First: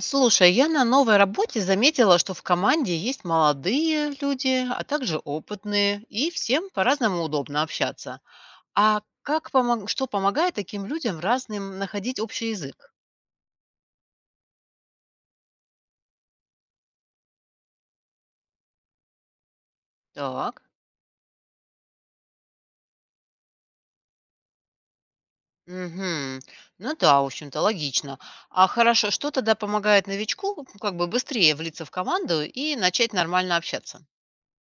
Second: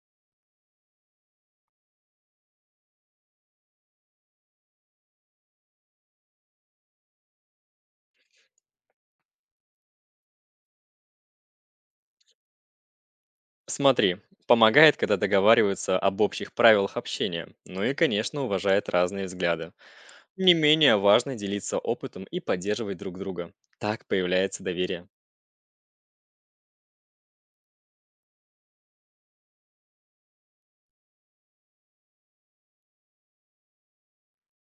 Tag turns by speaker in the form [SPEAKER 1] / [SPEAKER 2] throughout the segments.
[SPEAKER 1] Слушай, я на новой работе заметила, что в команде есть молодые люди, а также опытные, и всем по-разному удобно общаться. А как что помогает таким людям разным находить общий язык?
[SPEAKER 2] Смотри, помогает, когда договариваются об общих правилах общения, ну и, конечно, уважает разные взгляды. Не
[SPEAKER 1] Так.
[SPEAKER 2] менее важно делиться опытом и поддерживать друг друга. Так появляется доверие.
[SPEAKER 1] Угу. Ну да, в общем-то, логично. А хорошо, что тогда помогает новичку как бы быстрее влиться в команду и начать нормально общаться?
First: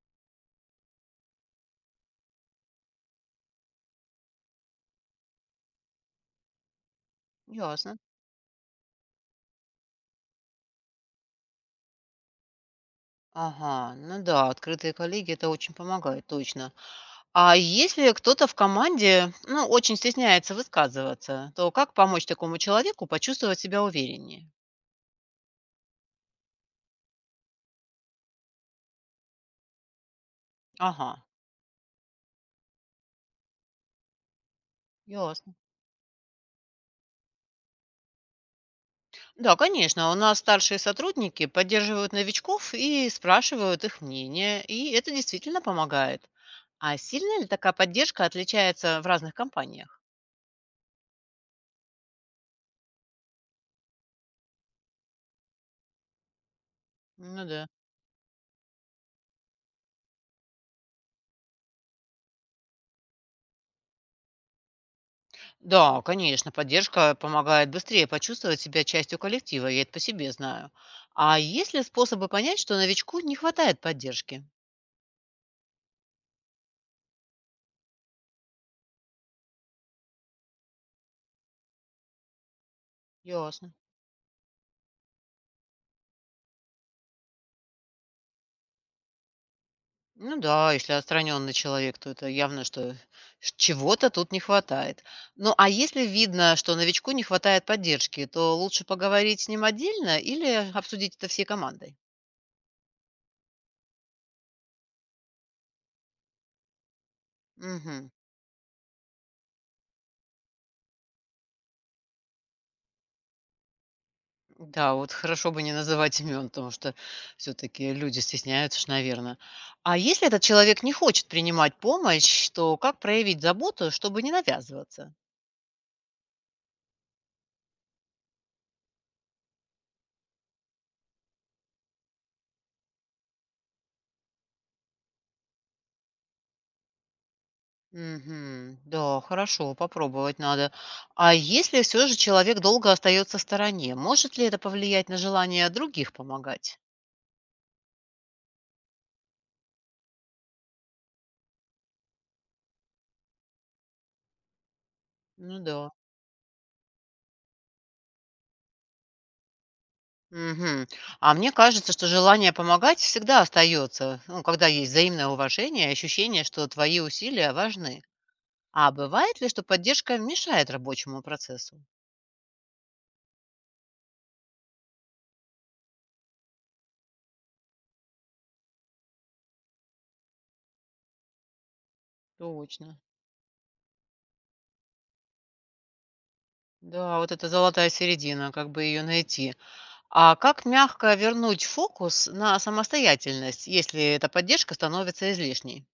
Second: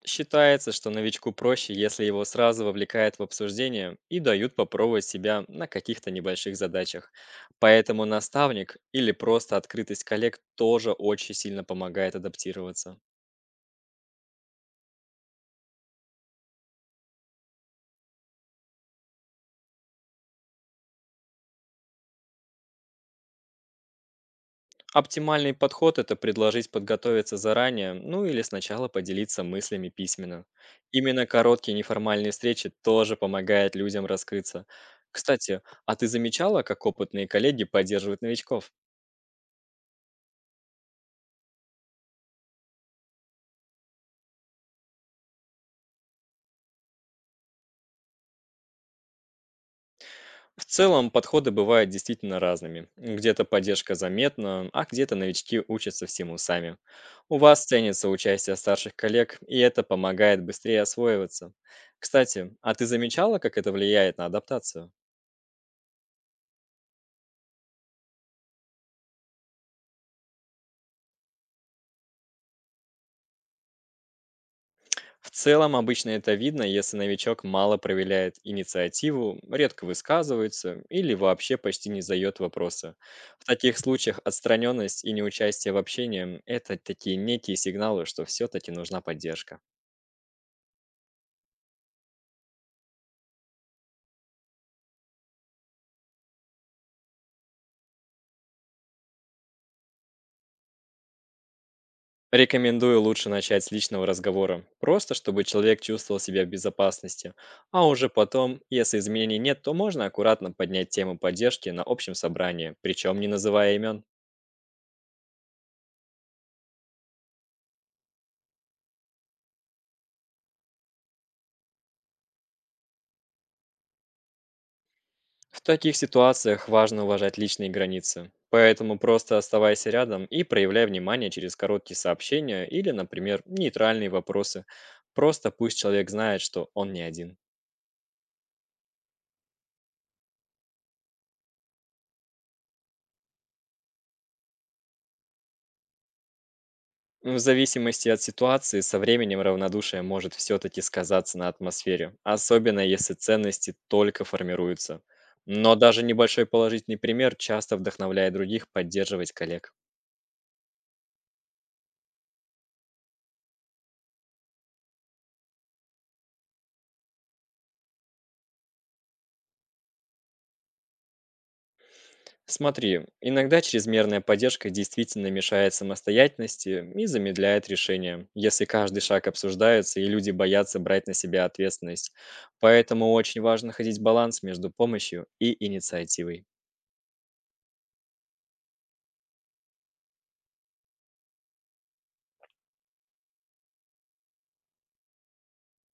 [SPEAKER 2] Считается, что новичку проще, если его сразу вовлекают в обсуждение и дают попробовать себя на каких-то небольших задачах.
[SPEAKER 1] Ясно.
[SPEAKER 2] Поэтому наставник или просто открытость коллег тоже очень сильно помогает адаптироваться.
[SPEAKER 1] Ага, ну да, открытые коллеги это очень помогает, точно. А если кто-то в команде, ну, очень стесняется высказываться, то как помочь такому человеку почувствовать себя увереннее?
[SPEAKER 2] Оптимальный подход– это предложить подготовиться заранее, ну или сначала поделиться мыслями письменно.
[SPEAKER 1] Ага,
[SPEAKER 2] Именно короткие неформальные встречи тоже помогают людям раскрыться.
[SPEAKER 1] ясно.
[SPEAKER 2] Кстати, а ты замечала, как опытные коллеги поддерживают новичков?
[SPEAKER 1] Да, конечно, у нас старшие сотрудники поддерживают новичков и спрашивают их мнение, и это действительно помогает. А сильно ли такая поддержка отличается в разных компаниях?
[SPEAKER 2] В целом, подходы бывают действительно разными. Где-то поддержка заметна, а где-то новички учатся всему сами. У
[SPEAKER 1] Ну
[SPEAKER 2] вас
[SPEAKER 1] да.
[SPEAKER 2] ценится участие старших коллег, и это помогает быстрее освоиваться. Кстати, а ты замечала, как это влияет на адаптацию?
[SPEAKER 1] Да, конечно, поддержка помогает быстрее почувствовать себя частью коллектива, я это по себе знаю. А есть ли способы понять, что новичку не хватает поддержки?
[SPEAKER 2] В целом, обычно это видно, если новичок мало проявляет инициативу, редко высказывается или вообще почти не задает вопросы. В
[SPEAKER 1] Ясно.
[SPEAKER 2] таких случаях отстраненность и неучастие в общении– это такие некие сигналы, что все-таки нужна поддержка.
[SPEAKER 1] Ну да, если отстраненный человек, то это явно, что чего-то тут не хватает. Ну а если видно, что новичку не хватает поддержки, то лучше поговорить с ним отдельно или обсудить это всей командой?
[SPEAKER 2] Рекомендую лучше начать с личного разговора, просто чтобы человек чувствовал себя в безопасности. А уже
[SPEAKER 1] Мгм.
[SPEAKER 2] потом, если изменений нет, то можно аккуратно поднять тему поддержки на общем собрании, причем не называя имен.
[SPEAKER 1] Да, вот хорошо бы не называть имен, потому что все-таки люди стесняются, ж, наверное. А если этот человек не хочет принимать помощь, то как проявить заботу, чтобы не навязываться?
[SPEAKER 2] В таких ситуациях важно уважать личные границы, поэтому просто оставайся рядом и проявляй внимание через короткие сообщения или, например, нейтральные вопросы. Просто пусть человек знает, что он не один.
[SPEAKER 1] Мгм. Да, хорошо, попробовать надо. А если все же человек долго остается в стороне, может ли это повлиять на желание других помогать?
[SPEAKER 2] В зависимости от ситуации, со временем равнодушие может все-таки сказаться на атмосфере, особенно если ценности только формируются.
[SPEAKER 1] Ну
[SPEAKER 2] Но
[SPEAKER 1] да.
[SPEAKER 2] даже небольшой положительный пример часто вдохновляет других поддерживать коллег.
[SPEAKER 1] Мгм. А мне кажется, что желание помогать всегда остается, ну, когда есть взаимное уважение и ощущение, что твои усилия важны. А бывает ли, что поддержка мешает рабочему процессу?
[SPEAKER 2] Смотри, иногда чрезмерная поддержка действительно мешает самостоятельности и замедляет решение, если каждый шаг обсуждается и люди боятся брать на себя ответственность.
[SPEAKER 1] Точно.
[SPEAKER 2] Поэтому очень важно находить баланс между помощью и инициативой.
[SPEAKER 1] Да, вот это золотая середина, как бы ее найти. А как мягко вернуть фокус на самостоятельность, если эта поддержка становится излишней?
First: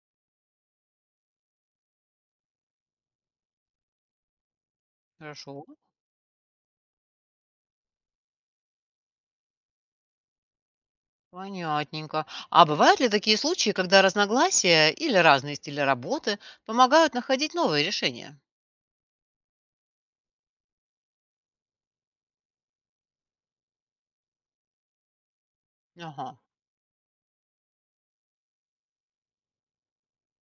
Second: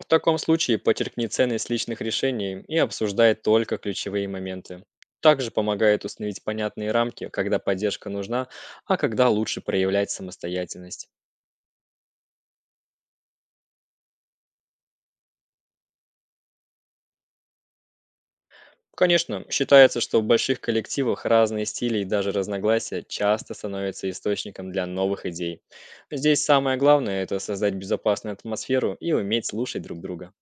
[SPEAKER 2] В таком случае подчеркни ценность личных решений и обсуждай только ключевые моменты. Также
[SPEAKER 1] Хорошо,
[SPEAKER 2] помогает установить понятные рамки, когда поддержка нужна, а когда лучше проявлять самостоятельность.
[SPEAKER 1] понятненько. А бывают ли такие случаи, когда разногласия или разные стили работы помогают находить новые решения?
[SPEAKER 2] Конечно, считается, что в больших коллективах разные стили и даже разногласия часто становятся источником для новых идей.
[SPEAKER 1] Ага,
[SPEAKER 2] Здесь самое главное– это создать безопасную атмосферу и уметь слушать друг друга.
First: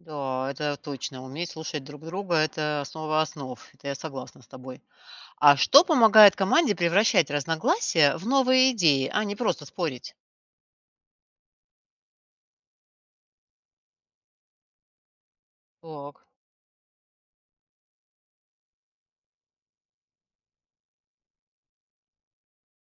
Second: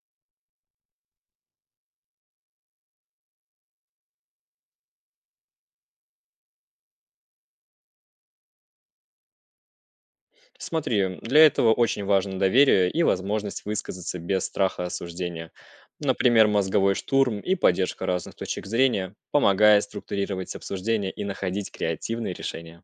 [SPEAKER 1] да, это точно. Уметь слушать друг друга– это основа основ. Это я согласна с тобой. А что помогает команде превращать разногласия в новые идеи, а не просто спорить?
[SPEAKER 2] Смотри, для этого очень важно доверие и возможность высказаться без страха осуждения.
[SPEAKER 1] Так.
[SPEAKER 2] Например, мозговой штурм и поддержка разных точек зрения помогает структурировать обсуждение и находить креативные решения.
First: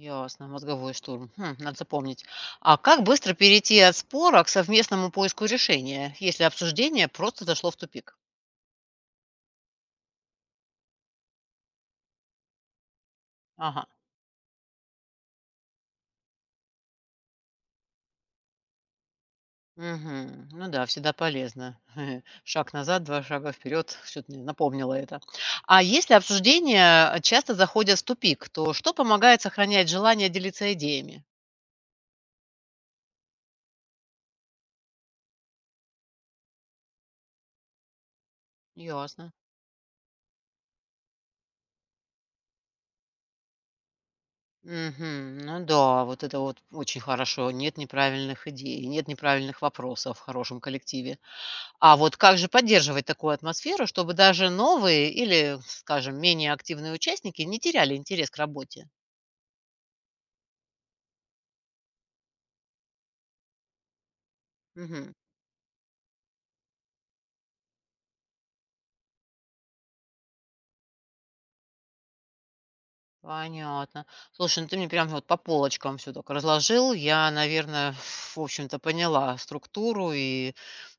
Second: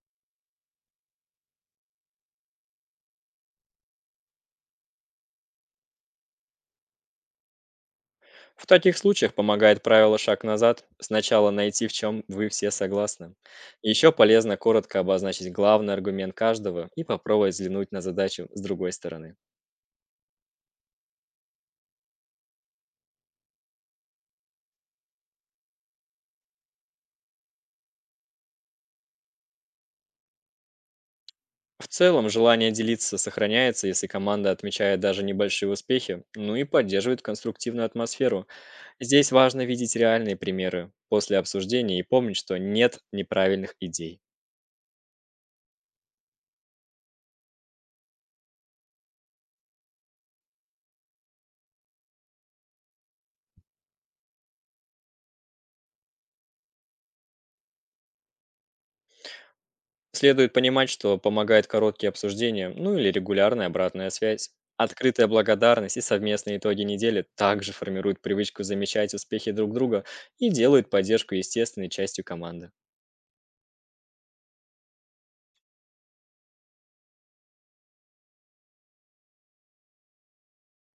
[SPEAKER 1] Ясно, мозговой штурм. Хм, надо запомнить. А как быстро перейти от спора к совместному поиску решения, если обсуждение просто зашло в тупик?
[SPEAKER 2] В таких случаях помогает правило «шаг назад»– сначала найти, в чем вы все согласны.
[SPEAKER 1] Ага.
[SPEAKER 2] Еще полезно коротко обозначить главный аргумент каждого и попробовать взглянуть на задачу с другой стороны.
[SPEAKER 1] Мгм. Ну да, всегда полезно. Шаг назад, два шага вперед. Что-то мне напомнило это. А если обсуждения часто заходят в тупик, то что помогает сохранять желание делиться идеями?
[SPEAKER 2] В целом, желание делиться сохраняется, если команда отмечает даже небольшие успехи, ну и поддерживает конструктивную атмосферу.
[SPEAKER 1] Ясно.
[SPEAKER 2] Здесь важно видеть реальные примеры после обсуждения и помнить, что нет неправильных идей.
[SPEAKER 1] Мгм. Ну да, вот это вот очень хорошо. Нет неправильных идей, нет неправильных вопросов в хорошем коллективе. А вот как же поддерживать такую атмосферу, чтобы даже новые или, скажем, менее активные участники не теряли интерес к работе?
[SPEAKER 2] Следует понимать, что помогает короткие обсуждения, ну или регулярная обратная связь.
[SPEAKER 1] Мгм.
[SPEAKER 2] Открытая благодарность и совместные итоги недели также формируют привычку замечать успехи друг друга и делают поддержку естественной частью команды.
[SPEAKER 1] Понятно. Слушай, ну ты мне прям вот по полочкам все так разложил. Я, наверное, в общем-то, поняла структуру и,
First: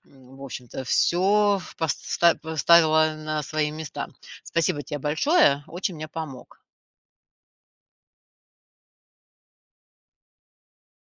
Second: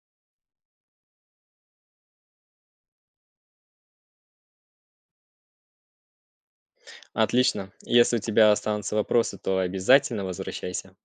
[SPEAKER 1] в общем-то, все поставила на свои места. Спасибо тебе большое, очень мне помог.
[SPEAKER 2] Отлично. Если у тебя останутся вопросы, то обязательно возвращайся.